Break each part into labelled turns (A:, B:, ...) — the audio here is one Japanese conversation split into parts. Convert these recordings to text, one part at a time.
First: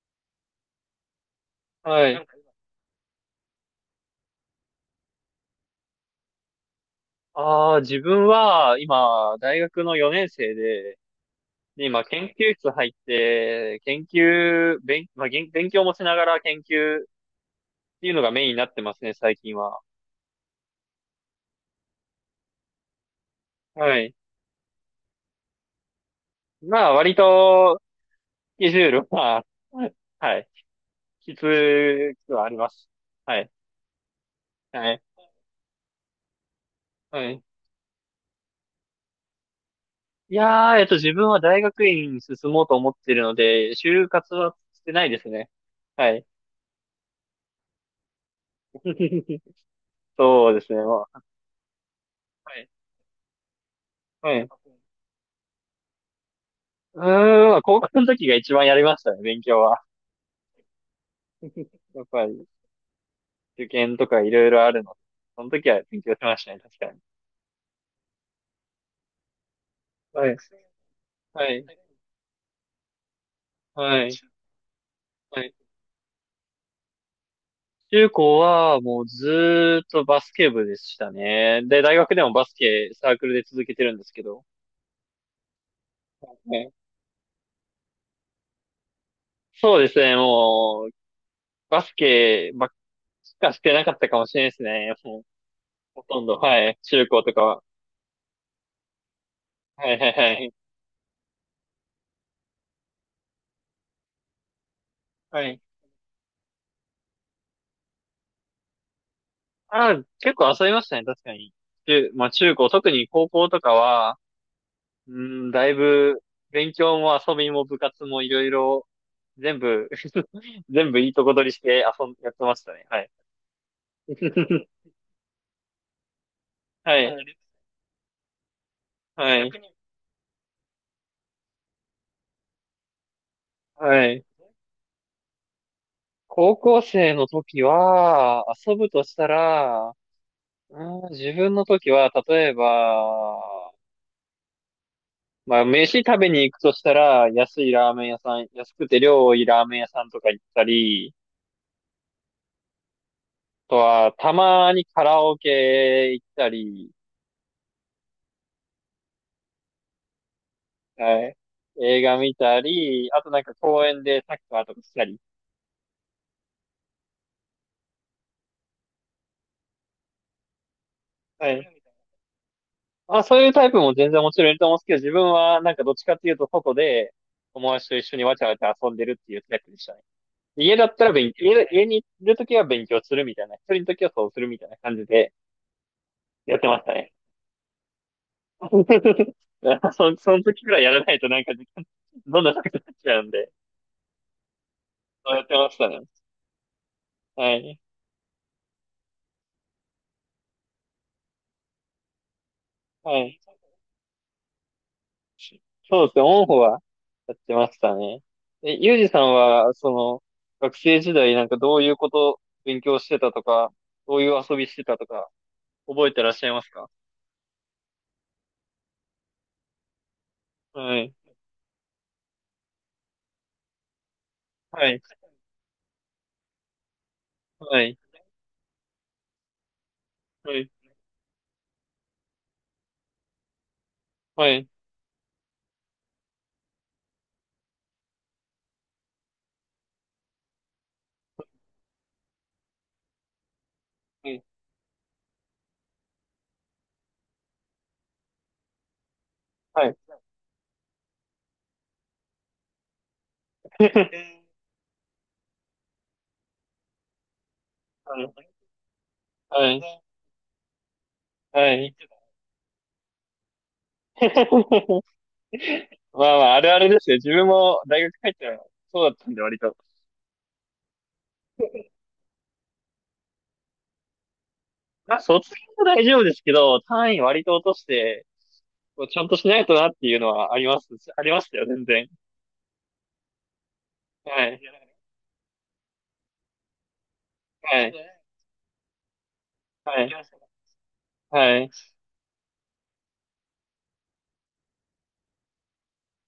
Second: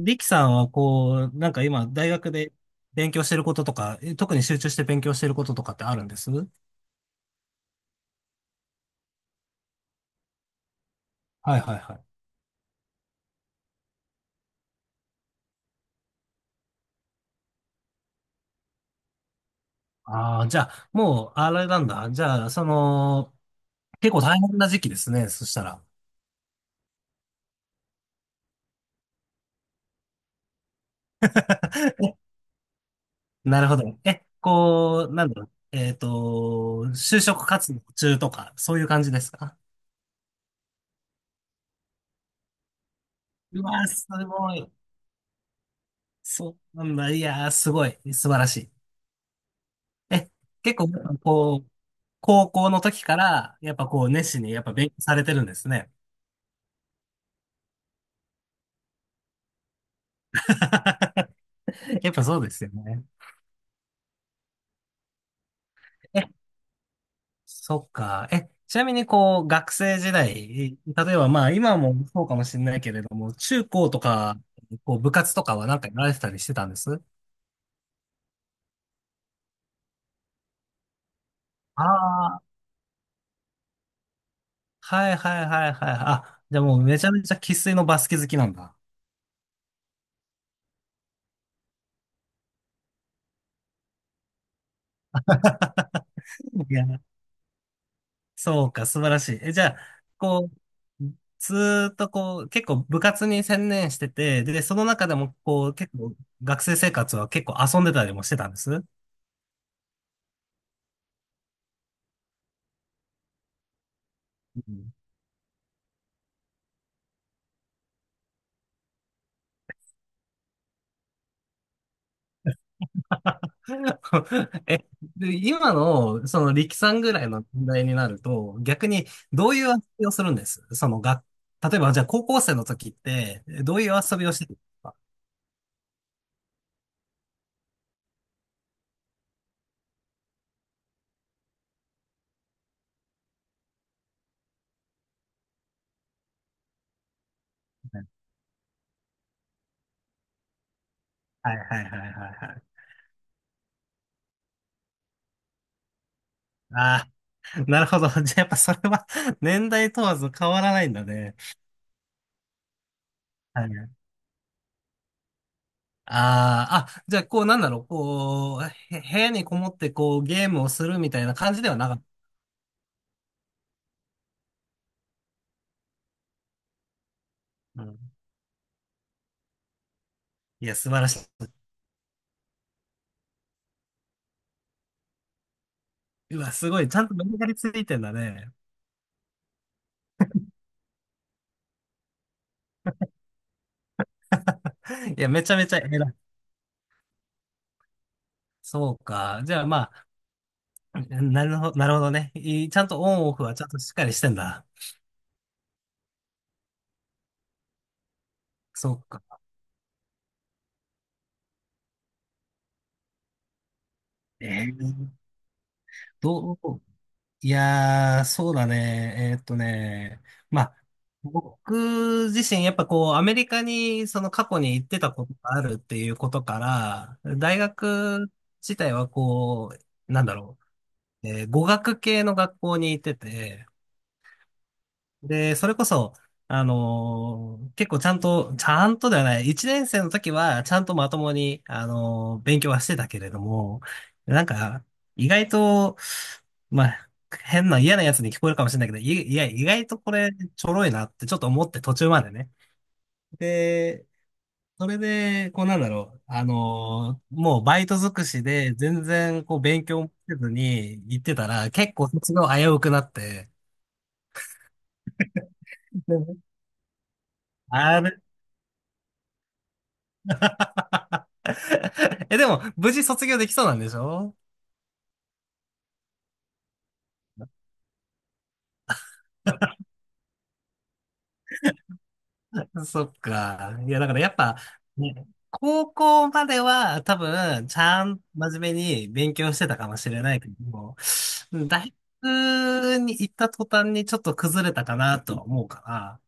A: リキさんはこう、なんか今、
B: は
A: 大
B: い。
A: 学で勉強してることとか、特に集中して勉強してることとかってあるんです？はい。
B: ああ、自分は今、大学の4年生で、
A: はい
B: で
A: は
B: 今、
A: い。
B: 研究室入って、研究、勉、まあ、勉強もしながら研究っていうのがメインになってますね、最近は。
A: ああ、じゃあ、もう、あれなんだ。じゃあ、その、
B: は
A: 結
B: い。
A: 構大変な時期ですね。そしたら。
B: まあ、割と、スケジュールは、はい。きつくはあります。はい。
A: なるほど。
B: はい。
A: こう、なんだろう。就
B: はい。
A: 職活動中とか、そういう感じですか？
B: いやー、自分は大学院に進もうと思ってるの
A: う
B: で、
A: わー、す
B: 就活は
A: ごい。
B: してないですね。はい。
A: そうなんだ。いやー、すごい。素晴らしい。え、
B: そうです
A: 結
B: ね。
A: 構、
B: は
A: こう、高
B: い
A: 校の時から、やっぱこう、熱
B: は
A: 心
B: い。
A: にやっぱ勉強されてるんですね。
B: うーん、まあ高校の時が一番やりましたね、勉強は。やっ
A: やっぱ
B: ぱ
A: そう
B: り、
A: ですよね。
B: 受験とかいろいろあるので。その時は勉強し
A: え、
B: ましたね、確かに。
A: そっか。ちなみにこう、学生時
B: はい。
A: 代、例えばま
B: は
A: あ
B: い。
A: 今もそうかもしれないけれども、中高と
B: はい。
A: か、こう部活
B: は
A: と
B: い。
A: かはなんかやられてたりしてたんです？
B: 中高はもうずーっとバスケ部でしたね。で、
A: あ
B: 大学でも
A: あー、
B: バスケサークルで続けてるんですけど。
A: はいはいはいはい。あ、じゃあ
B: ね、
A: もうめちゃめちゃ生粋のバスケ好きなんだ。
B: そうですね、もう、バスケばっかしてなかったかもしれないですね。もう、ほとんど、は
A: い
B: い。
A: や、
B: 中高とかは。
A: そうか、素晴らしい。じゃ
B: はい
A: あ、
B: はいは
A: こ
B: い。
A: う、ずーっとこう、結構部活に専念してて、で、その中でも
B: はい。
A: こう、結構学生生活は結構遊んでたりもしてたんです。
B: ああ、結構遊びましたね、確かに。まあ中高、特に高校とかは、
A: うん。
B: うん、だいぶ、勉強も遊びも部活もいろいろ、全部 全部いいとこ取りしてやってましたね。はい。
A: え、で、今の、その、力さ
B: は
A: んぐらい
B: い。
A: の年代になると、逆に、
B: は
A: どういう
B: い。
A: 遊びをするんです例えば、じゃあ、高校生の時って、どういう
B: は
A: 遊
B: い。
A: びをしてたんですか？
B: 高校生の時は、遊ぶとしたら、うん、自分の時は、例えば、まあ、飯食べに行くとしたら、安いラーメン屋さん、安くて量多いラーメン屋さんとか行ったり、
A: はいはいはいはいはい。
B: とは、たまにカラオケ行ったり、
A: ああ、なるほど。じゃあ、やっぱそれは 年代問わず変わらないんだ
B: は
A: ね。
B: い。映画見たり、あとなんか
A: は
B: 公
A: い。
B: 園でサッカーとかしたり。
A: あーあ、じゃあ、こう、なんだろう、こう、部屋にこもって、こう、ゲームをするみたいな
B: は
A: 感じでは
B: い。
A: なかっ
B: あ、そういうタイプも全然もちろんいると思うんですけど、自分はなんかどっちかっていうと外で友
A: た。う
B: 達と
A: ん。
B: 一緒にわちゃわちゃ遊んでるっていうタイプでしたね。
A: いや、
B: 家だ
A: 素
B: っ
A: 晴
B: た
A: ら
B: ら
A: し
B: 勉強、家にいるときは勉強するみたいな、一人のときはそうするみたいな感じで
A: い。うわ、
B: やって
A: す
B: ま
A: ご
B: し
A: い。
B: た
A: ちゃん
B: ね。
A: とメリハリついてんだね。
B: その時くらいやらないとなんか時間、どんどんなくなっちゃうんで、
A: いや、
B: そうや
A: め
B: っ
A: ち
B: て
A: ゃめ
B: ま
A: ち
B: し
A: ゃ
B: たね。
A: 偉い。
B: はい。
A: そうか。じゃあまあ、なるほど、なるほどね。ちゃんとオ
B: は
A: ンオ
B: い。
A: フはちゃんとしっかりしてんだ。
B: そうですね、オンホはやってましたね。
A: そ
B: ユー
A: う
B: ジさ
A: か。
B: んは、学生時代なんかどういうこと勉強してたとか、どういう
A: え
B: 遊びしてたと
A: ー
B: か、覚えてらっしゃい
A: ど
B: ます
A: う、
B: か？
A: いやー、そうだね。まあ、
B: はい。
A: 僕自身、やっぱこう、アメリカにその過去に行っ
B: は
A: て
B: い。
A: たことがあるっていうことから、大
B: はい。
A: 学自体はこう、なんだろ
B: はい。
A: う、語学系の学校に行ってて、
B: はい。
A: で、それこそ、結構ちゃんと、ちゃんとではない、一年生の時はちゃんとまともに、勉強はしてたけれども、なんか、意外と、まあ、変な嫌なやつに聞こえるかもしれないけど、いや、意
B: は
A: 外
B: い。
A: とこれちょろいなってちょっと思って途中までね。で、それで、こうなんだろう、もうバイト尽
B: は
A: く
B: い。
A: しで全然こう
B: は
A: 勉強
B: い。
A: もせずに行ってたら、
B: はい。は
A: 結
B: い。
A: 構卒業危うくなって、
B: まあまあ、あるあるですよ。自分も
A: あ
B: 大学
A: れ
B: 入ったらそうだったんで、割と。
A: でも、無事卒業できそうなんでしょ？
B: まあ、卒業は大丈夫ですけど、単位割と落として、こうちゃんとしないとなっていうのはあります。ありましたよ、全然。
A: そっか。いや、だからやっ
B: は
A: ぱ、
B: い。
A: ね、高校までは多分、ち
B: はい。
A: ゃん、真面目に勉強してたかも
B: は
A: し
B: い。
A: れないけども、
B: はい。
A: 大学に行った途端にちょっと崩れたかなとは思うから、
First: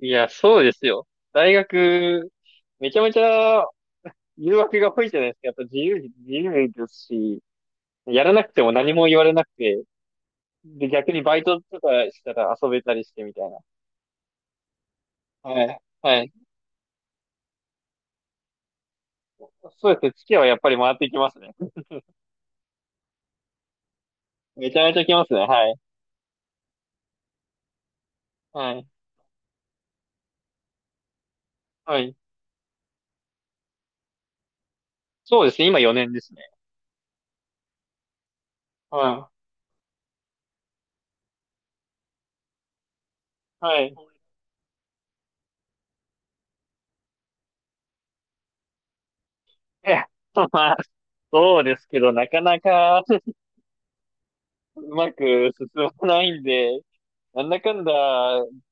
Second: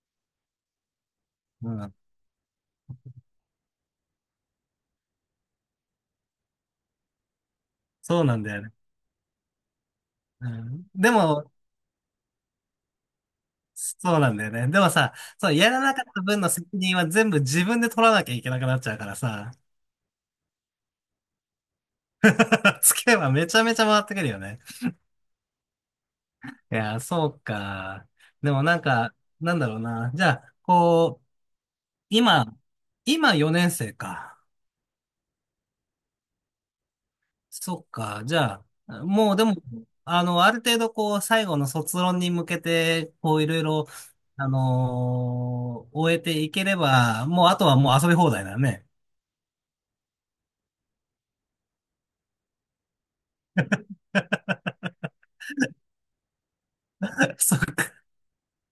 B: いや、そうですよ。大
A: うん、
B: 学、めちゃめちゃ誘惑が多いじゃないですか。やっぱ自由、自由ですし、
A: そ
B: や
A: う
B: ら
A: な
B: な
A: ん
B: く
A: だ
B: て
A: よ
B: も
A: ね。
B: 何も言われなくて、
A: うん、
B: で、
A: で
B: 逆にバイ
A: も、
B: トとかしたら遊べたりしてみたいな。
A: そうなんだよね。でもさ、そう、
B: は
A: や
B: い。
A: らなかった
B: はい。
A: 分の責任は全部自分で取らなきゃいけなくなっちゃうからさ、
B: そうですね。月はやっぱり回ってきますね。
A: つけばめちゃめちゃ回ってくるよね。
B: めちゃめちゃきますね。はい。
A: いやー、そうか。でも
B: は
A: なん
B: い。
A: か、なんだろうな。じゃあ、こう、
B: はい。
A: 今、今、4年生か。
B: そうですね。今4年ですね。
A: そっか。じゃあ、
B: は
A: もうでも、ある程度こう、最後の卒論に向けて、こう、いろい
B: い。は
A: ろ、
B: い。
A: 終えていければ、もうあとはもう遊び放題だね。
B: え、まあ、そうですけど、なかなか、うまく進まないんで、なん
A: そっ
B: だかんだ、
A: か。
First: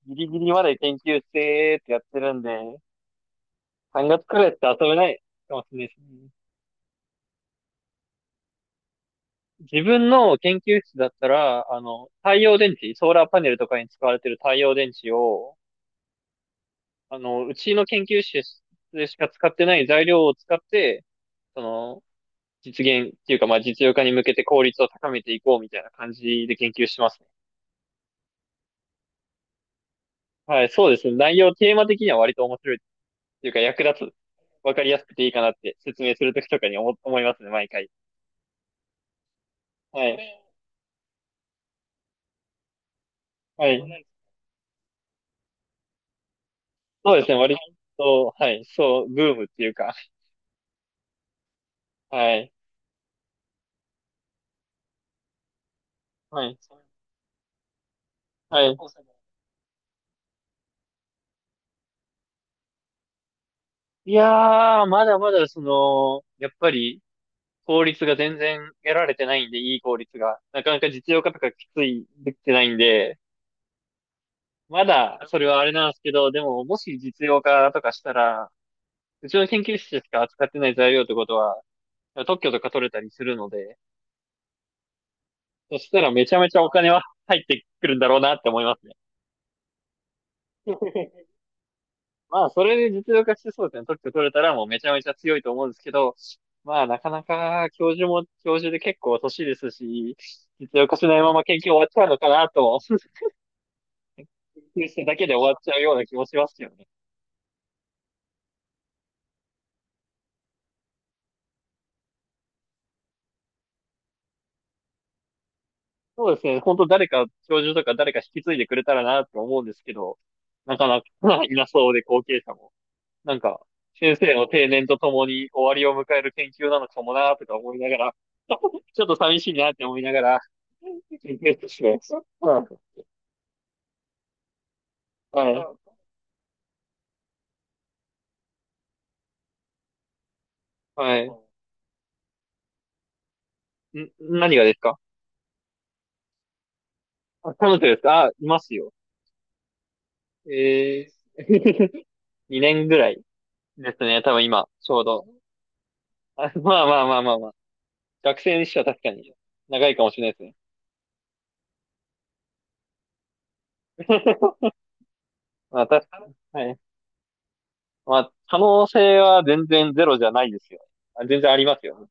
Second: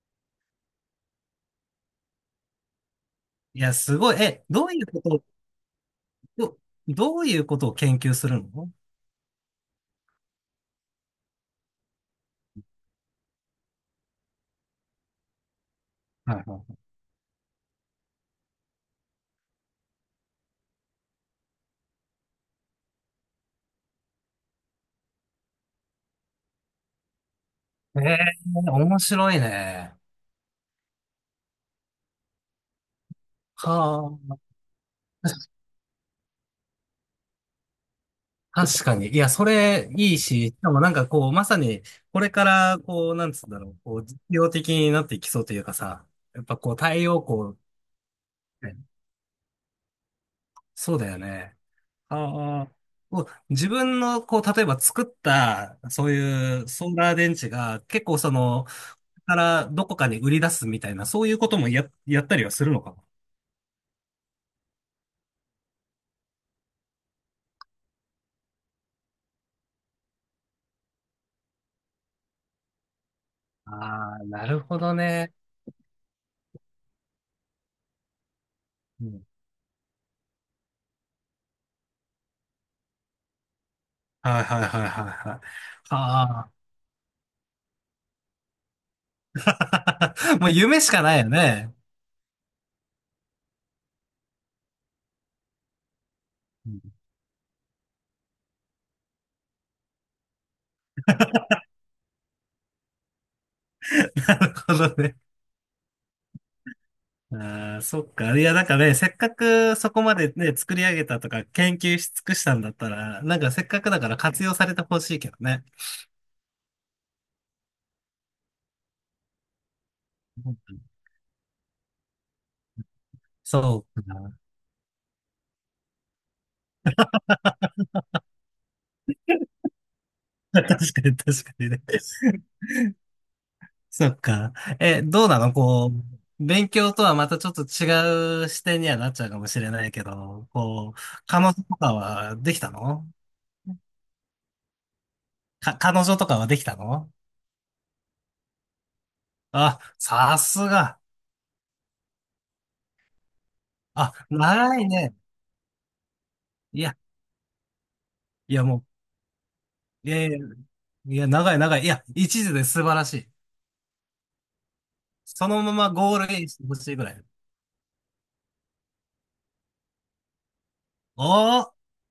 B: ギリギリまで研究してってやってるんで、
A: いや、す
B: 3
A: ごい。
B: 月く
A: え、
B: らいって
A: どう
B: 遊
A: いう
B: べ
A: こ
B: な
A: と
B: い
A: を、
B: かもしれないですね。
A: ど、どういうことを研究するの？
B: 自分の研究室だったら、太陽電池、ソーラーパネルとかに使われてる太陽電池を、
A: はいは
B: うちの研究室でしか使ってない材料を使って、その、実現っていうか、まあ、実用化に向けて効率を高めていこうみたいな感じで研究してますね。
A: い。ええー面白いね。
B: はい、そうですね。内容、テーマ的には割と面白いっていうか、役立つ
A: はあ。
B: わかりやすくていいかなって説明するときとかに思いますね、毎回。
A: 確かに。いや、それ
B: は
A: いい
B: い。
A: し、しかもなんかこう、まさに、これから、こう、なんつうんだ
B: は
A: ろう、こう、
B: い。
A: 実用的になっていきそうというかさ、やっぱこう、太
B: そう
A: 陽
B: ですね、割
A: 光、
B: と、はい、
A: ね、
B: そう、ブームっていうか、
A: そうだよね。
B: はい。
A: ああ、こう自分の、こう、例えば作った、そう
B: はい。
A: いうソーラー電池が、結構そ
B: は
A: の、
B: い。
A: からどこかに売り出すみたいな、そういうこともやったりはするのかな。
B: いやー、まだまだやっぱり効率が全然得られてないんで、いい効率が。なかなか実用化とかきつい、できてないんで、
A: ああ、なるほ
B: ま
A: ど
B: だ
A: ね。
B: それはあれなんですけど、でももし実用化とかしたら、
A: うん。
B: うちの研究室しか扱ってない材料ってことは、特許とか取れたりするので、
A: はいはいはいはいはい。
B: そしたらめちゃ
A: は
B: め
A: あ。
B: ちゃお金は入ってくるんだろうなって思いますね。
A: もう夢しかないよ ね。
B: まあ、それで実用化してそうですね。特許取れたらもうめちゃめちゃ強いと思うんですけど、まあ、なかなか教授も教授で結構年ですし、実用化しないまま研究終わっちゃうのかなと、
A: なるほ
B: 研究し
A: ど
B: てだ
A: ね。
B: けで終わっちゃうような気もしますよね。
A: ああ、そっか。いや、なんかね、せっかくそこまでね、作り上げたとか、研究し尽くしたんだったら、なんかせっかくだから活用されてほしいけどね。
B: そうですね。本当誰か、教授とか誰か引き継いでくれたらなと思うんですけど、
A: う
B: なか
A: ん。
B: なかいなそうで後継者も。なんか、
A: そう
B: 先生
A: か
B: の定年とともに終わりを迎える研究なのかもなーとか思いながら、ちょっと寂しいなって思いながら、
A: な。確かに、
B: 研
A: 確か
B: 究室
A: に
B: し
A: ね。
B: てます。うん。
A: そっか。どうな
B: は
A: の、
B: い。
A: こう、勉強とはまたちょっと違う視点にはなっちゃうかもしれないけど、こう、
B: はい。
A: 彼女とかはできたの？
B: ん、何がですか？
A: 彼女とかはできたの？
B: あ、彼女ですか？あ、いますよ。
A: あ、さすが。
B: えー、2年ぐらいです
A: あ、
B: ね。多分今、
A: ない
B: ちょう
A: ね。
B: ど。あ、ま
A: い
B: あ
A: や、
B: まあまあまあまあ。学
A: い
B: 生
A: や
B: にし
A: も
B: て
A: う、
B: は確かに長いかも
A: い
B: しれ
A: や
B: な
A: い
B: いで
A: や、
B: すね。
A: いや、長い長い。いや、一時で素晴らしい。そのま
B: まあ、
A: ま
B: 確
A: ゴ
B: か
A: ール
B: に。
A: インして
B: は
A: ほ
B: い。
A: しいぐらい。
B: まあ、可能性は全然ゼロじゃないですよ。
A: お
B: あ、全然あり
A: ー、
B: ますよ。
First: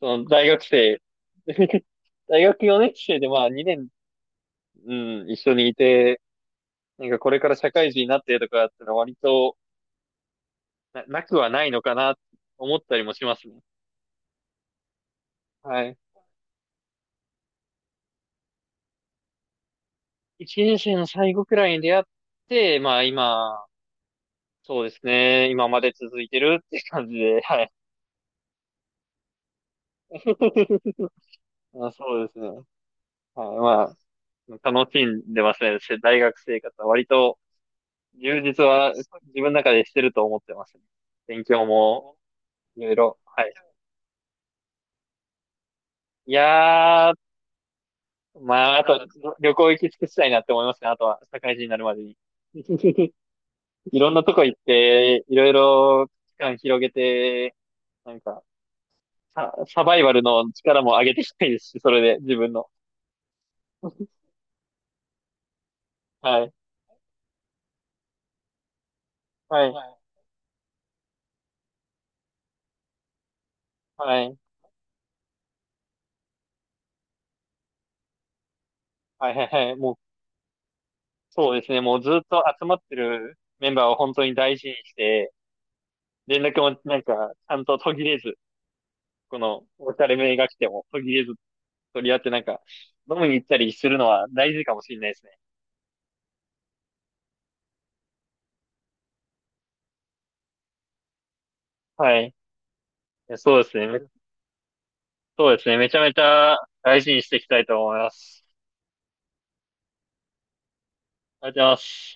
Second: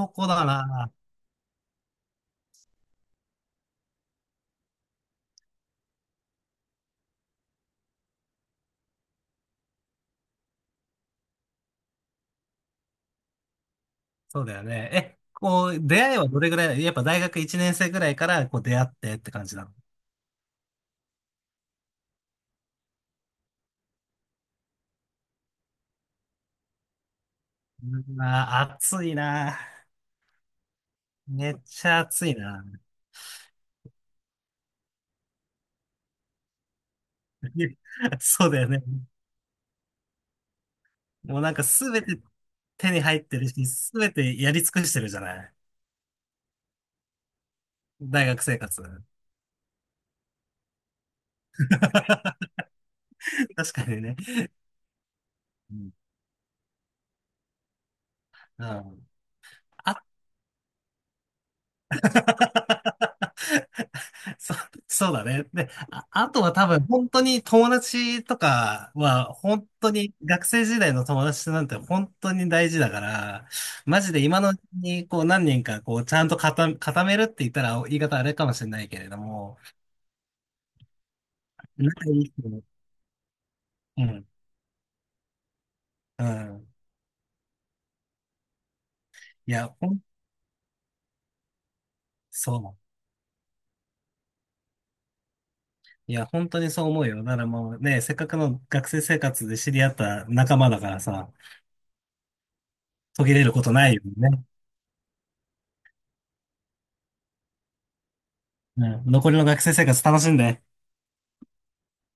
B: その
A: だ
B: 大学
A: な。
B: 生、大学4年生でまあ2年、うん、一緒にいて、なんかこれから社会人になってとかだったら割となくはないのかな、思ったりもしますね。
A: そうだよね。こう、
B: はい。
A: 出会いはどれぐらいやっぱ大学1年生ぐらいから、こう、出会ってって感じなの？
B: 1年生の最後くらいに出会って、まあ今、そうですね。今まで続いてるって感じで、はい。
A: うん。あー、暑いな。めっ
B: ま
A: ち
B: あ、
A: ゃ
B: そう
A: 暑
B: で
A: い
B: すね。
A: な。
B: はい。まあ、楽しんでますね。大学生活は割と 充
A: そう
B: 実
A: だよね。
B: は自分の中でしてると思ってます、ね。
A: もう
B: 勉
A: なんか
B: 強
A: すべ
B: も
A: て
B: い
A: 手
B: ろい
A: に入
B: ろ、
A: って
B: は
A: る
B: い。
A: し、すべてやり尽くしてるじゃない。
B: いやー、
A: 大学生
B: まあ、あ
A: 活。
B: と、旅行行き尽くしたいなって思いますね。あとは、社会人になるまでに。
A: 確か
B: い
A: に
B: ろん
A: ね。
B: なとこ行って、いろい
A: うん。
B: ろ期間広げて、なんか、
A: うん
B: サバイバルの力も上げていきたいですし、それで、自分の。
A: そ、そうだね。で、あ
B: は
A: と
B: い。
A: は多分本当に友達とかは
B: は
A: 本
B: い。は
A: 当
B: い。
A: に学生時代の友達なんて本当に大事だから、マジで
B: はい。
A: 今のうちにこう何人かこうちゃんと固めるって言ったら言い方あれかもしれないけれど
B: はい。
A: も、
B: はい。もう、そうですね。もう
A: 仲
B: ず
A: い
B: っ
A: い
B: と
A: 人も。
B: 集まってるメンバーを
A: う
B: 本当
A: ん、
B: に大事にして、
A: う
B: 連絡
A: ん。
B: もなんか、ちゃんと途切れず、こ
A: い
B: の、
A: や、
B: おしゃれめが来ても途切れず取り合ってなん
A: そ
B: か、
A: う。
B: 飲みに行ったりするのは大事かもしれないですね。
A: いや、本当にそう思うよ。ならもうね、せっかくの学生生活で知り合った仲間だからさ、
B: はい。
A: 途切れる
B: そ
A: こ
B: うで
A: と
B: すね。
A: ないよね。
B: そうですね。めちゃめちゃ大事にしていきたいと思います。
A: うん、残りの学生生活楽しんで。
B: ありがとうございます。